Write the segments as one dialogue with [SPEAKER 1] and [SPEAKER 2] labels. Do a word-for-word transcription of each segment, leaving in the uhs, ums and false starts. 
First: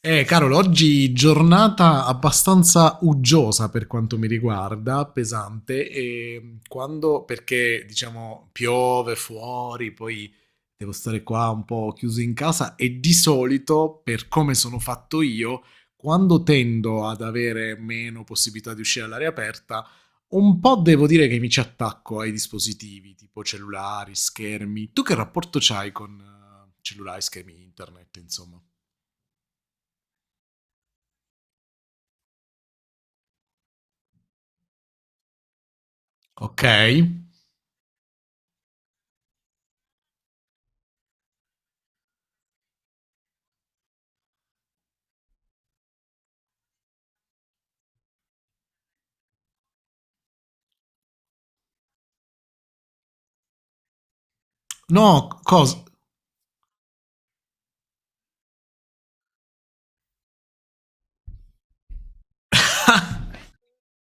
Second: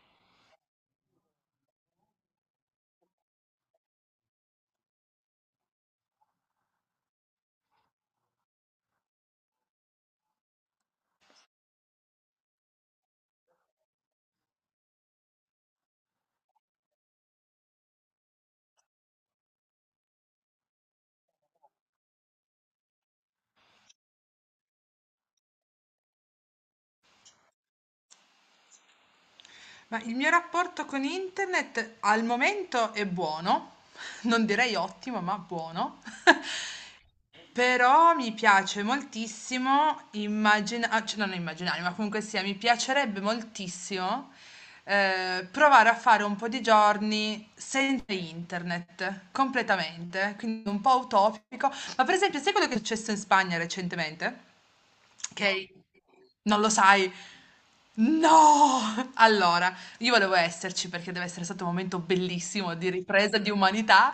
[SPEAKER 1] Eh, Carol, oggi giornata abbastanza uggiosa per quanto mi riguarda, pesante, e quando, perché diciamo piove fuori, poi devo stare qua un po' chiuso in casa e di solito, per come sono fatto io, quando tendo ad avere meno possibilità di uscire all'aria aperta, un po' devo dire che mi ci attacco ai dispositivi, tipo cellulari, schermi. Tu che rapporto c'hai con eh, cellulari, schermi, internet, insomma?
[SPEAKER 2] Ma il mio rapporto con internet al momento è buono, non direi ottimo, ma buono.
[SPEAKER 1] Ok.
[SPEAKER 2] Però mi piace moltissimo immaginare, cioè non immaginare, ma comunque sia, mi piacerebbe moltissimo eh, provare a fare un po' di giorni senza internet, completamente, quindi un po' utopico. Ma per esempio, sai quello che è successo in Spagna recentemente?
[SPEAKER 1] No,
[SPEAKER 2] Okay?
[SPEAKER 1] cosa?
[SPEAKER 2] Non lo sai? No! Allora, io volevo esserci perché deve essere stato un momento bellissimo di ripresa di umanità.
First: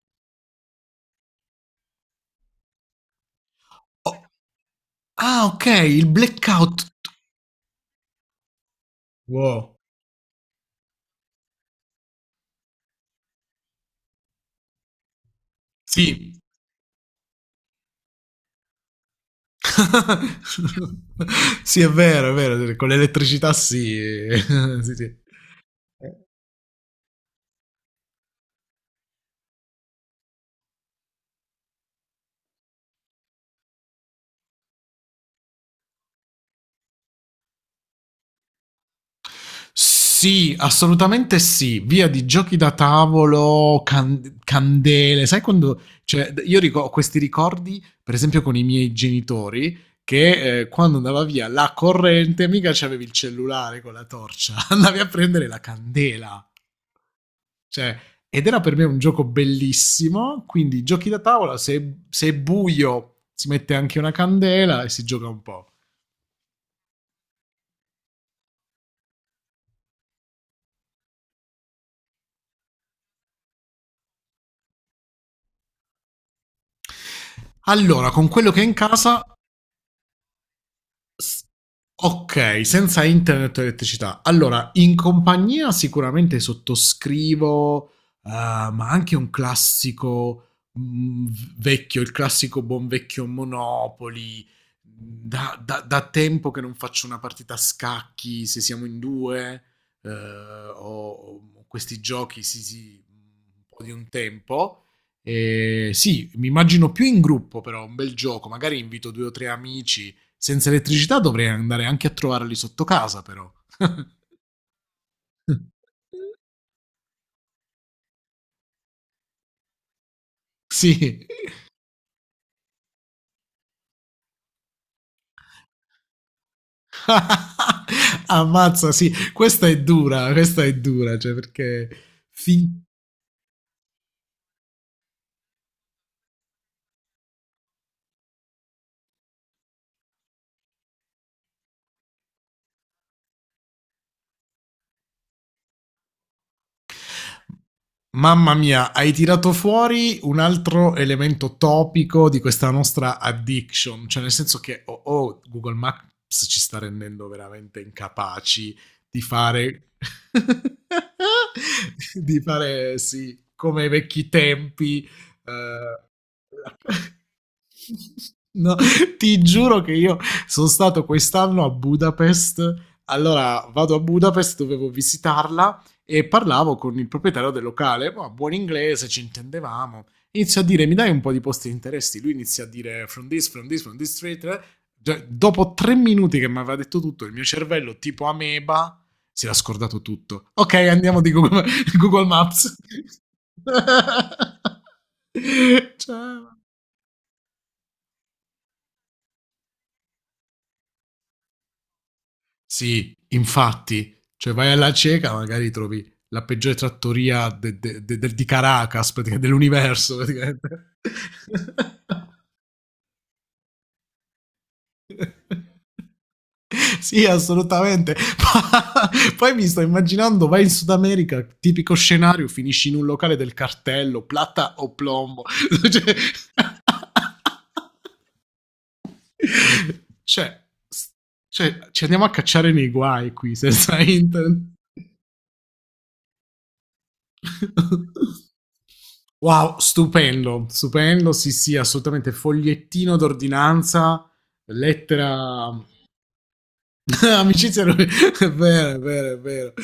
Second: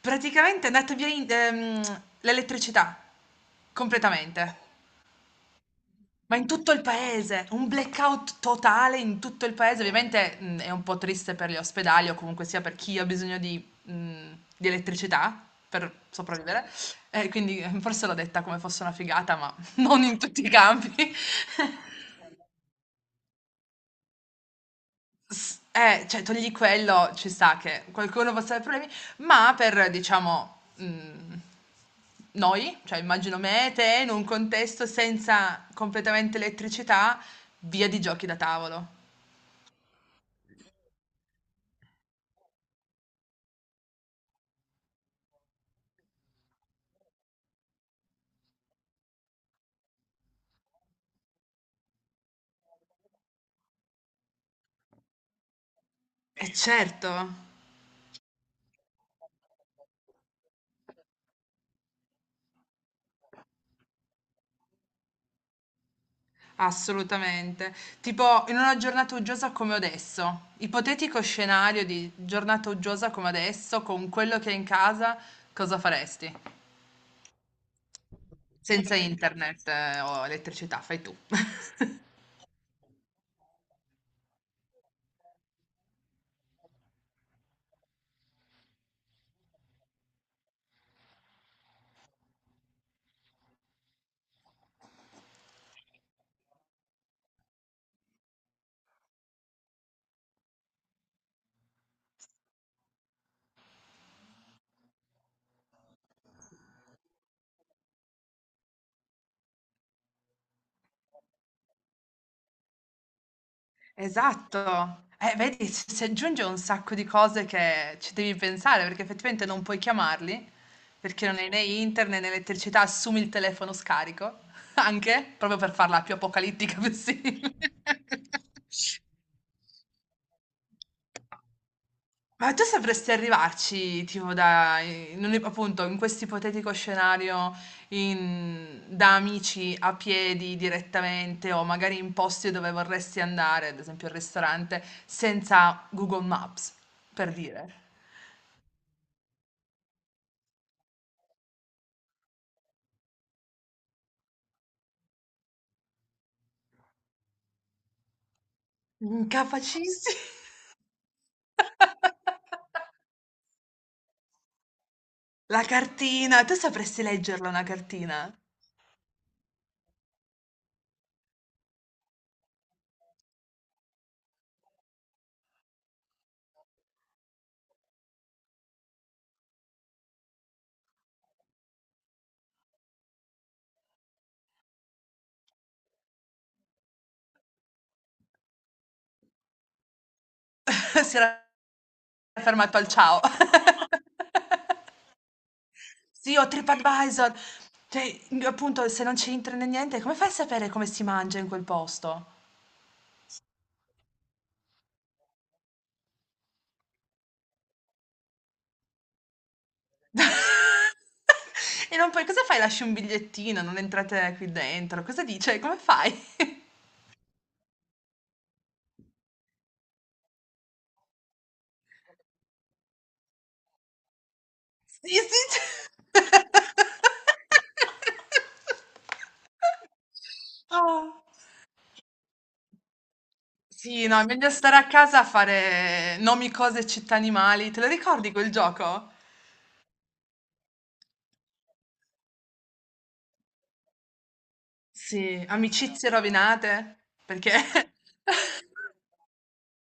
[SPEAKER 2] Praticamente è andata via in ehm, l'elettricità,
[SPEAKER 1] Oh,
[SPEAKER 2] completamente,
[SPEAKER 1] ah, ok, il
[SPEAKER 2] ma in tutto il
[SPEAKER 1] blackout.
[SPEAKER 2] paese, un blackout totale in tutto il
[SPEAKER 1] Wow.
[SPEAKER 2] paese. Ovviamente, mhmm, è un po' triste per gli ospedali o comunque sia per chi ha bisogno di mhmm, di elettricità per
[SPEAKER 1] Sì.
[SPEAKER 2] sopravvivere, e quindi eh, forse l'ho detta come fosse una figata, ma non in tutti i campi.
[SPEAKER 1] Sì, è vero, è vero, sì, con l'elettricità sì. Sì, sì.
[SPEAKER 2] S eh, cioè togli quello, ci sta che qualcuno possa aver problemi, ma per, diciamo, mhmm, noi, cioè immagino me e te, in un contesto senza completamente elettricità, via di giochi da tavolo.
[SPEAKER 1] Sì, assolutamente sì. Via di giochi da tavolo, can- candele. Sai quando. Cioè, io ric- ho questi ricordi, per esempio, con i miei genitori, che eh, quando andava via la corrente, mica c'avevi il cellulare con la torcia, andavi a prendere la
[SPEAKER 2] E
[SPEAKER 1] candela.
[SPEAKER 2] certo,
[SPEAKER 1] Cioè, ed era per me un gioco bellissimo, quindi giochi da tavola, se, se è buio si mette anche una candela e si gioca un po'.
[SPEAKER 2] assolutamente. Tipo, in una giornata uggiosa come adesso, ipotetico scenario di giornata uggiosa come adesso, con quello che hai in casa, cosa faresti?
[SPEAKER 1] Allora, con quello che è in
[SPEAKER 2] Senza
[SPEAKER 1] casa.
[SPEAKER 2] internet eh, o elettricità, fai tu.
[SPEAKER 1] S- Ok, senza internet e elettricità. Allora, in compagnia sicuramente sottoscrivo, eh, ma anche un classico mm, v- vecchio, il classico buon vecchio Monopoli. Da, da- da tempo che non faccio una partita a scacchi, se siamo in due, eh, o, o questi giochi, sì, sì, un po' di un tempo. Eh, sì, mi immagino più in gruppo, però un bel gioco. Magari invito due o tre amici. Senza elettricità dovrei andare anche a trovarli sotto casa, però.
[SPEAKER 2] Esatto. Eh, vedi, s si aggiunge un sacco di cose che ci devi pensare, perché effettivamente non puoi chiamarli,
[SPEAKER 1] Sì,
[SPEAKER 2] perché non hai né internet né elettricità, assumi il telefono scarico, anche, proprio per farla più apocalittica possibile.
[SPEAKER 1] ammazza, sì, questa è dura, questa è dura, cioè perché.
[SPEAKER 2] Ma tu
[SPEAKER 1] fin-
[SPEAKER 2] sapresti arrivarci, tipo, da, in un- appunto, in questo ipotetico scenario, in- da amici a piedi direttamente o magari in posti dove vorresti andare, ad esempio al ristorante, senza Google Maps, per dire.
[SPEAKER 1] Mamma mia, hai tirato fuori un altro elemento topico di questa nostra addiction, cioè nel senso che oh, oh, Google Maps ci sta rendendo veramente incapaci di fare,
[SPEAKER 2] Incapacissimi.
[SPEAKER 1] di fare sì, come ai vecchi tempi.
[SPEAKER 2] La cartina, tu
[SPEAKER 1] eh.
[SPEAKER 2] sapresti leggerla una cartina?
[SPEAKER 1] No, ti giuro che io sono stato quest'anno a Budapest. Allora vado a Budapest, dovevo visitarla e parlavo con il proprietario del locale, oh, buon inglese, ci intendevamo. Inizio a dire, mi dai un po' di posti di interessi? Lui inizia a dire, from this, from this, from this street. Cioè, dopo tre minuti che mi aveva detto tutto, il mio cervello, tipo ameba, si era scordato tutto. Ok,
[SPEAKER 2] Si
[SPEAKER 1] andiamo di
[SPEAKER 2] era
[SPEAKER 1] Google, Google Maps.
[SPEAKER 2] fermato al ciao. Sì, ho
[SPEAKER 1] Ciao.
[SPEAKER 2] TripAdvisor. Cioè, appunto, se non ci entri né niente, come fai a sapere come si mangia in quel posto?
[SPEAKER 1] Sì, infatti, cioè vai alla cieca, magari trovi la peggiore trattoria de- de- de- del- di Caracas, praticamente, dell'universo, praticamente.
[SPEAKER 2] E non puoi, cosa fai? Lasci un bigliettino, non entrate qui dentro. Cosa dice? Come fai?
[SPEAKER 1] Sì, assolutamente. Ma- Poi mi sto immaginando, vai in Sud America, tipico scenario, finisci in un locale del cartello, plata o
[SPEAKER 2] Sì,
[SPEAKER 1] plombo. Cioè,
[SPEAKER 2] sì.
[SPEAKER 1] cioè, s-
[SPEAKER 2] Oh.
[SPEAKER 1] cioè, ci andiamo a cacciare nei guai qui senza
[SPEAKER 2] Sì, no, è meglio
[SPEAKER 1] internet.
[SPEAKER 2] stare a casa a fare nomi, cose, città, animali. Te lo ricordi quel gioco?
[SPEAKER 1] Wow, stupendo, stupendo, sì, sì, assolutamente, fogliettino d'ordinanza,
[SPEAKER 2] Sì,
[SPEAKER 1] lettera,
[SPEAKER 2] amicizie rovinate, perché...
[SPEAKER 1] amicizie rovinate, è vero, è vero, è vero,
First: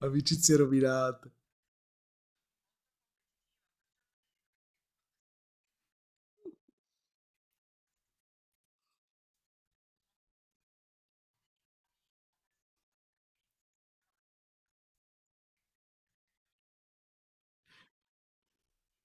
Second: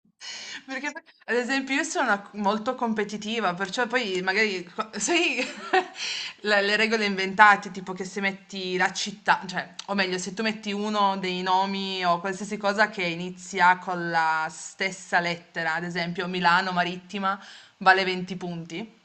[SPEAKER 1] amicizie
[SPEAKER 2] Perché poi,
[SPEAKER 1] rovinate.
[SPEAKER 2] ad esempio io sono una- molto competitiva, perciò poi magari, co- sai, le, le regole inventate, tipo che se metti la città, cioè, o meglio, se tu metti uno dei nomi o qualsiasi cosa che inizia con la stessa lettera, ad esempio Milano Marittima vale venti punti.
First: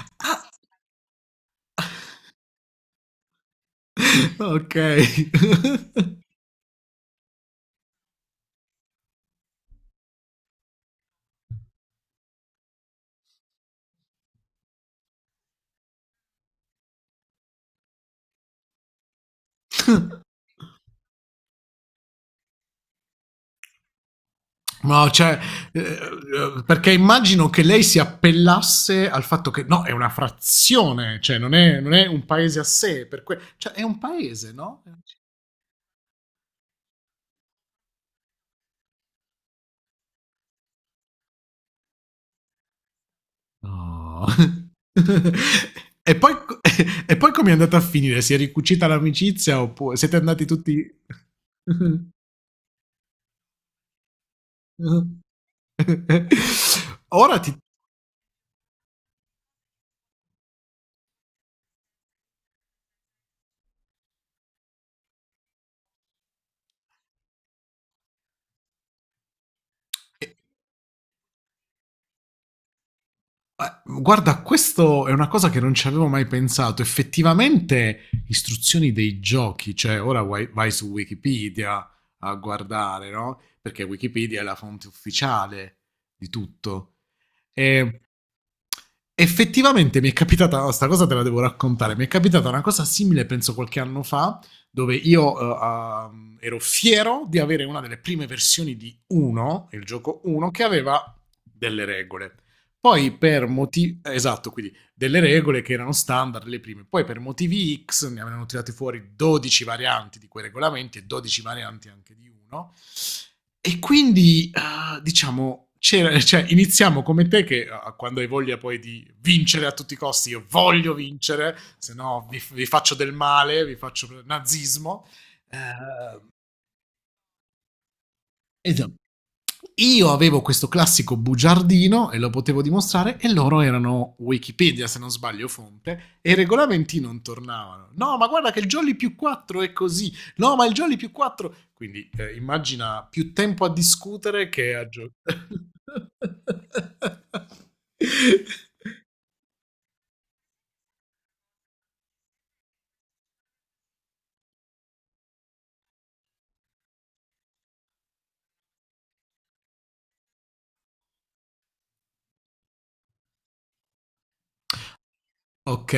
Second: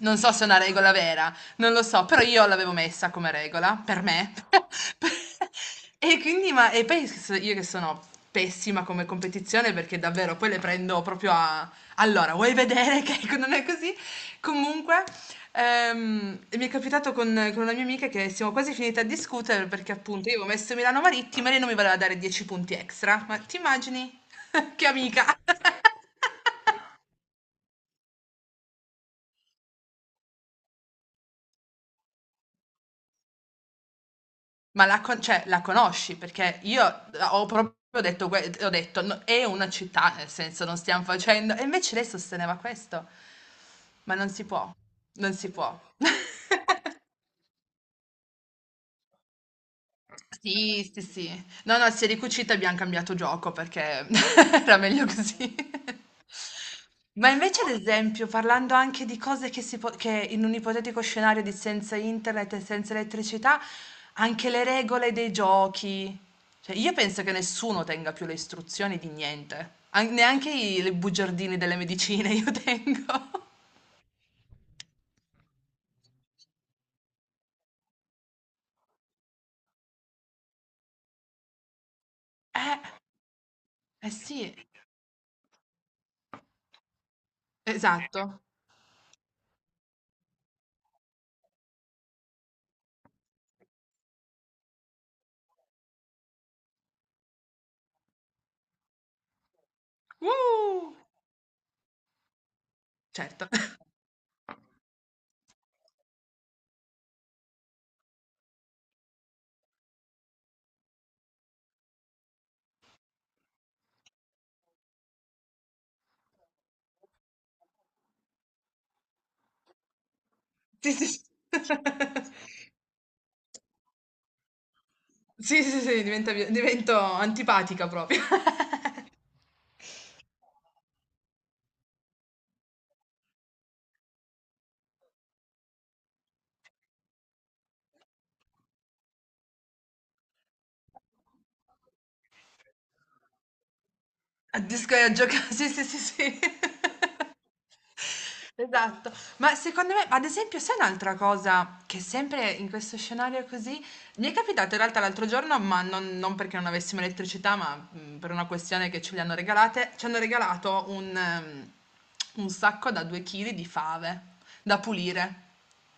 [SPEAKER 2] Non so
[SPEAKER 1] Ah,
[SPEAKER 2] se è una regola vera, non lo so, però io l'avevo messa come regola, per me.
[SPEAKER 1] ok.
[SPEAKER 2] E quindi, ma, e poi s- io che sono pessima come competizione perché davvero poi le prendo proprio a... Allora, vuoi vedere che non è così? Comunque, ehm, mi è capitato con, con una mia amica che siamo quasi finite a discutere perché appunto io avevo messo Milano Marittima e lei non mi voleva dare dieci punti extra. Ma ti immagini? Che
[SPEAKER 1] No,
[SPEAKER 2] amica!
[SPEAKER 1] cioè, eh, eh, perché immagino che lei si appellasse al fatto che no, è una frazione, cioè non è, non è un paese a sé, per que- cioè è un paese, no?
[SPEAKER 2] Ma la con cioè la conosci? Perché io ho proprio detto que ho detto: "No è una città, nel senso non stiamo facendo" e invece lei sosteneva questo. Ma
[SPEAKER 1] No.
[SPEAKER 2] non si può, non si può.
[SPEAKER 1] E poi co e poi com'è andata a finire? Si è ricucita l'amicizia oppu siete andati tutti.
[SPEAKER 2] Sì, sì, sì. No, no, si è ricucita e abbiamo cambiato gioco perché era meglio così. Ma
[SPEAKER 1] Ora ti.
[SPEAKER 2] invece, ad esempio, parlando anche di cose che, si po- che in un ipotetico scenario di senza internet e senza elettricità, anche le regole dei giochi. Cioè, io penso che nessuno tenga più le istruzioni di niente, An-
[SPEAKER 1] E
[SPEAKER 2] neanche i le bugiardini delle medicine io tengo.
[SPEAKER 1] a, guarda, questo è una cosa che non ci avevo mai pensato. Effettivamente istruzioni dei giochi, cioè ora vai vai su Wikipedia a
[SPEAKER 2] Eh,
[SPEAKER 1] guardare, no, perché
[SPEAKER 2] eh
[SPEAKER 1] Wikipedia è
[SPEAKER 2] sì,
[SPEAKER 1] la fonte ufficiale di tutto. Ehm
[SPEAKER 2] esatto.
[SPEAKER 1] Effettivamente mi è capitata, oh, sta cosa te la devo raccontare, mi è capitata una cosa simile, penso qualche anno fa, dove io eh, ehm, ero fiero di avere una delle prime versioni di uno, il gioco uno, che
[SPEAKER 2] Uh,
[SPEAKER 1] aveva delle regole. Poi per
[SPEAKER 2] certo.
[SPEAKER 1] motivi. Esatto, quindi delle regole che erano standard le prime. Poi per motivi X ne avevano tirate fuori dodici varianti di quei regolamenti e dodici varianti anche di uno. E quindi, eh, diciamo, c'era- cioè, iniziamo come te che eh, quando hai voglia poi di vincere a tutti i costi, io
[SPEAKER 2] Sì,
[SPEAKER 1] voglio
[SPEAKER 2] sì. Sì.
[SPEAKER 1] vincere, se no vi, vi faccio del male, vi faccio nazismo.
[SPEAKER 2] Sì, sì, sì,
[SPEAKER 1] Eh,
[SPEAKER 2] diventa vie divento antipatica proprio.
[SPEAKER 1] Esatto. Io avevo questo classico bugiardino e lo potevo dimostrare e loro erano Wikipedia, se non sbaglio, fonte, e i regolamenti non tornavano. No, ma guarda che il Jolly più quattro è così. No, ma il Jolly più quattro. Quindi eh, immagina più tempo a discutere
[SPEAKER 2] Al
[SPEAKER 1] che a
[SPEAKER 2] disco e a
[SPEAKER 1] giocare.
[SPEAKER 2] gioca sì, sì, sì, sì. Esatto. Ma secondo me ad esempio sai un'altra cosa che sempre in questo scenario così mi è capitato in realtà l'altro giorno, ma non non perché non avessimo elettricità, ma, mhmm, per una questione che ce le hanno regalate, ci hanno regalato un ehm, un sacco da due chili di fave da pulire.
[SPEAKER 1] Ok,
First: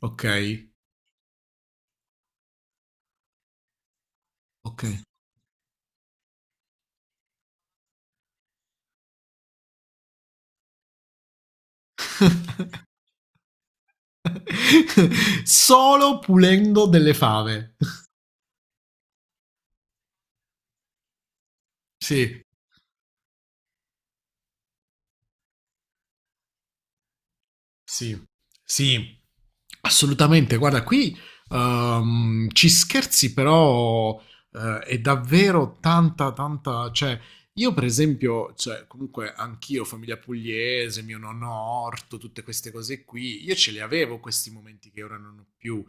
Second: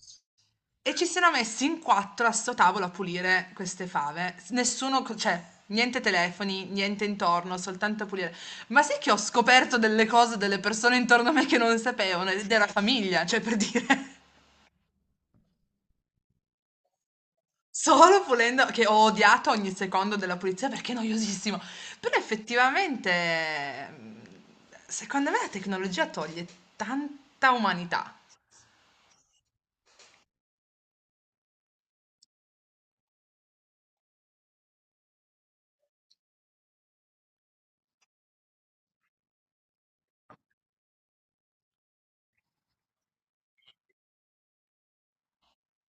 [SPEAKER 1] ok,
[SPEAKER 2] E ci siano messi in quattro a 'sto tavolo a pulire queste fave. S
[SPEAKER 1] ok.
[SPEAKER 2] nessuno co cioè, niente telefoni, niente intorno, soltanto a pulire. Ma sai che ho scoperto delle cose, delle persone intorno a me che non sapevano ed era famiglia, cioè per dire.
[SPEAKER 1] Solo pulendo delle fave.
[SPEAKER 2] Solo pulendo che ho odiato ogni secondo della pulizia perché è noiosissimo. Però
[SPEAKER 1] Sì,
[SPEAKER 2] effettivamente, mhmm, secondo me la tecnologia toglie tanta umanità.
[SPEAKER 1] sì, sì, assolutamente. Guarda, qui ehm, ci scherzi, però eh, è davvero tanta, tanta. Cioè, io per esempio, cioè, comunque anch'io, famiglia pugliese, mio nonno Orto, tutte queste cose qui, io ce le avevo questi momenti che ora non ho più.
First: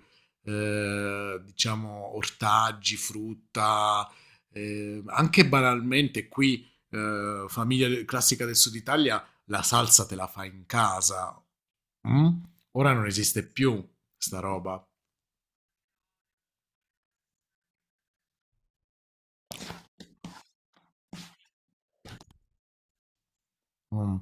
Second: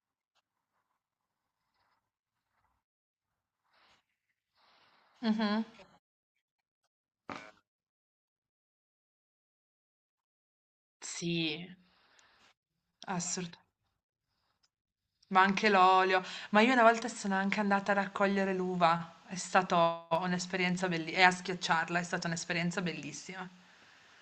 [SPEAKER 1] eh, diciamo, ortaggi, frutta, eh, anche
[SPEAKER 2] Mh-mh.
[SPEAKER 1] banalmente qui, eh, famiglia classica del Sud Italia la salsa te la fai in casa.
[SPEAKER 2] Sì,
[SPEAKER 1] Mh? Ora non esiste
[SPEAKER 2] assoluta.
[SPEAKER 1] più sta roba.
[SPEAKER 2] Ma anche l'olio. Ma io una volta sono anche andata a raccogliere l'uva. È stata un'esperienza bellissima. E a schiacciarla è stata un'esperienza bellissima.
[SPEAKER 1] Mh.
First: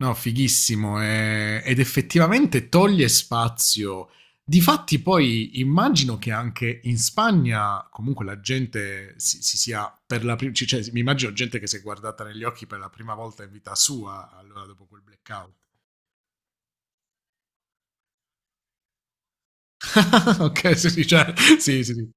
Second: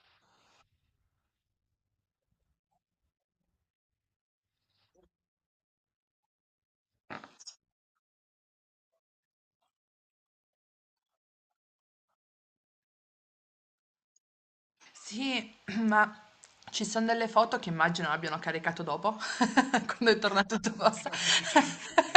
[SPEAKER 1] No, fighissimo, ehm, ed effettivamente toglie spazio. Difatti poi immagino che anche in Spagna comunque la gente si si sia per la pri c cioè mi immagino gente che si è guardata negli occhi per la prima volta in vita sua allora dopo quel blackout.
[SPEAKER 2] Sì, ma ci sono delle foto che immagino abbiano caricato dopo, quando è tornato tutto
[SPEAKER 1] Okay, sì, sì,
[SPEAKER 2] posto.
[SPEAKER 1] cioè sì, sì, sì.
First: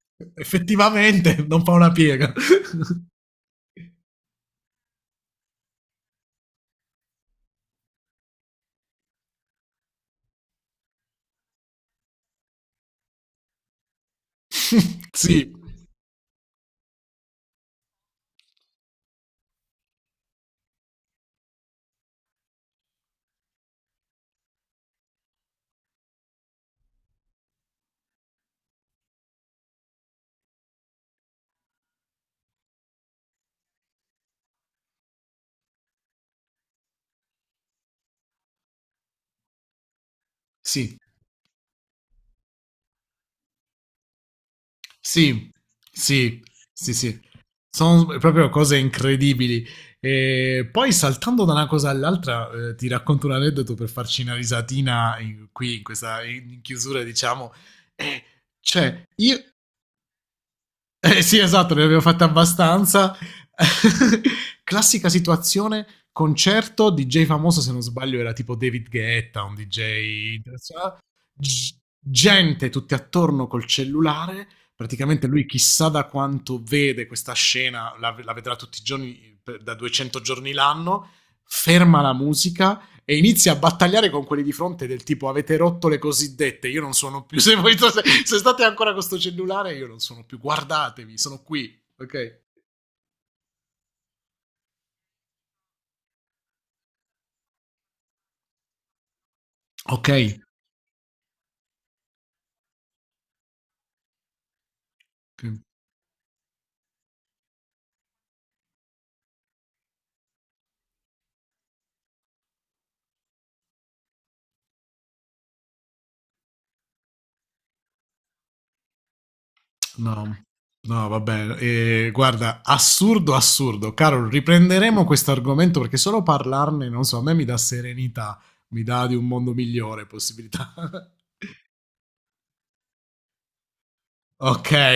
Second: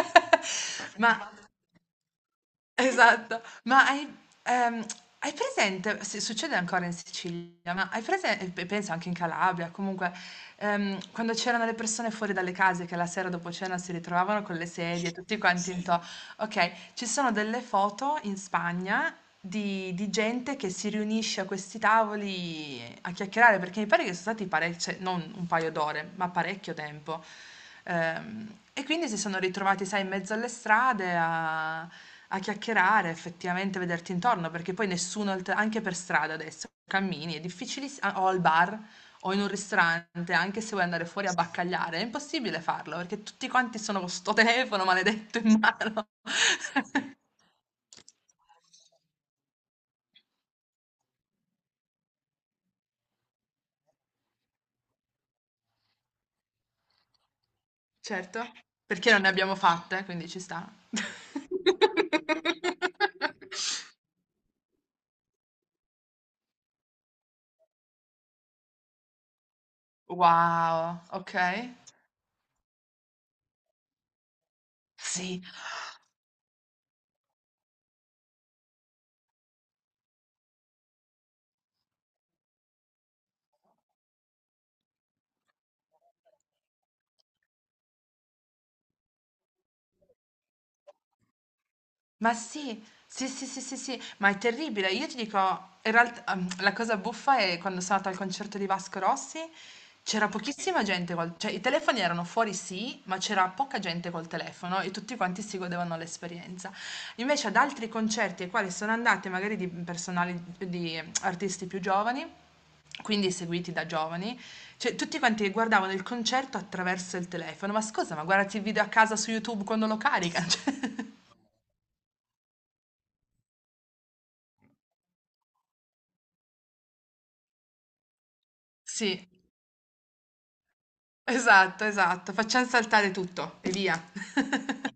[SPEAKER 2] Ma
[SPEAKER 1] Effettivamente non fa una piega.
[SPEAKER 2] Esatto, ma hai ehm, hai presente se succede ancora in Sicilia, ma hai presen e pe penso anche in Calabria, comunque, ehm, quando c'erano le persone fuori dalle case che la sera dopo cena si ritrovavano con le sedie, tutti
[SPEAKER 1] Sì,
[SPEAKER 2] quanti sì. Into okay, ci sono delle foto in Spagna di di gente che si riunisce a questi tavoli a chiacchierare, perché mi pare che sono stati parec cioè non un paio d'ore, ma parecchio tempo. Ehm, e quindi si sono ritrovati, sai, in mezzo alle strade a a chiacchierare, effettivamente vederti intorno, perché poi nessuno al t anche per strada adesso cammini, è difficilis a o al bar, o in un ristorante, anche se vuoi
[SPEAKER 1] sì.
[SPEAKER 2] andare fuori a baccagliare, è impossibile farlo perché tutti quanti sono con sto telefono maledetto
[SPEAKER 1] Sì,
[SPEAKER 2] in mano.
[SPEAKER 1] sì, sì, sì. Sono proprio cose incredibili. E poi saltando da una cosa all'altra, eh, ti racconto un aneddoto per farci una risatina in- qui in questa in in chiusura, diciamo. Eh,
[SPEAKER 2] Certo,
[SPEAKER 1] cioè,
[SPEAKER 2] perché non ne
[SPEAKER 1] io
[SPEAKER 2] abbiamo fatte, quindi ci sta.
[SPEAKER 1] eh, sì, esatto, ne abbiamo fatte abbastanza. Classica situazione, concerto, D J famoso, se non sbaglio era tipo David Guetta, un D J internazionale.
[SPEAKER 2] Wow, ok.
[SPEAKER 1] G- gente tutti attorno col cellulare, praticamente
[SPEAKER 2] Sì,
[SPEAKER 1] lui chissà da quanto vede questa scena, la, la vedrà tutti i giorni, per- da duecento giorni l'anno, ferma la musica, e inizia a battagliare con quelli di fronte del tipo avete rotto le cosiddette, io non sono più, se, voi, se, se state ancora con sto cellulare io non sono più, guardatemi, sono qui,
[SPEAKER 2] ma
[SPEAKER 1] ok?
[SPEAKER 2] sì, sì, sì, sì, sì, sì, ma è terribile. Io ti dico, in realtà, ehm, la cosa buffa è quando sono andata al concerto di Vasco Rossi,
[SPEAKER 1] Ok,
[SPEAKER 2] c'era pochissima gente, col- cioè i telefoni erano fuori sì, ma c'era poca gente col telefono e tutti quanti si godevano l'esperienza. Invece ad altri concerti ai quali sono andate, magari di personali, di artisti più giovani, quindi seguiti da giovani, cioè tutti quanti guardavano il concerto attraverso il telefono. Ma scusa, ma guardati il video a casa su YouTube quando lo
[SPEAKER 1] no,
[SPEAKER 2] caricano?
[SPEAKER 1] no, vabbè, eh, guarda, assurdo, assurdo, caro, riprenderemo questo argomento perché solo parlarne, non so, a me mi dà serenità, mi dà di
[SPEAKER 2] Cioè,
[SPEAKER 1] un
[SPEAKER 2] sì.
[SPEAKER 1] mondo migliore possibilità.
[SPEAKER 2] Esatto, esatto. Facciam saltare tutto e via.
[SPEAKER 1] Ok.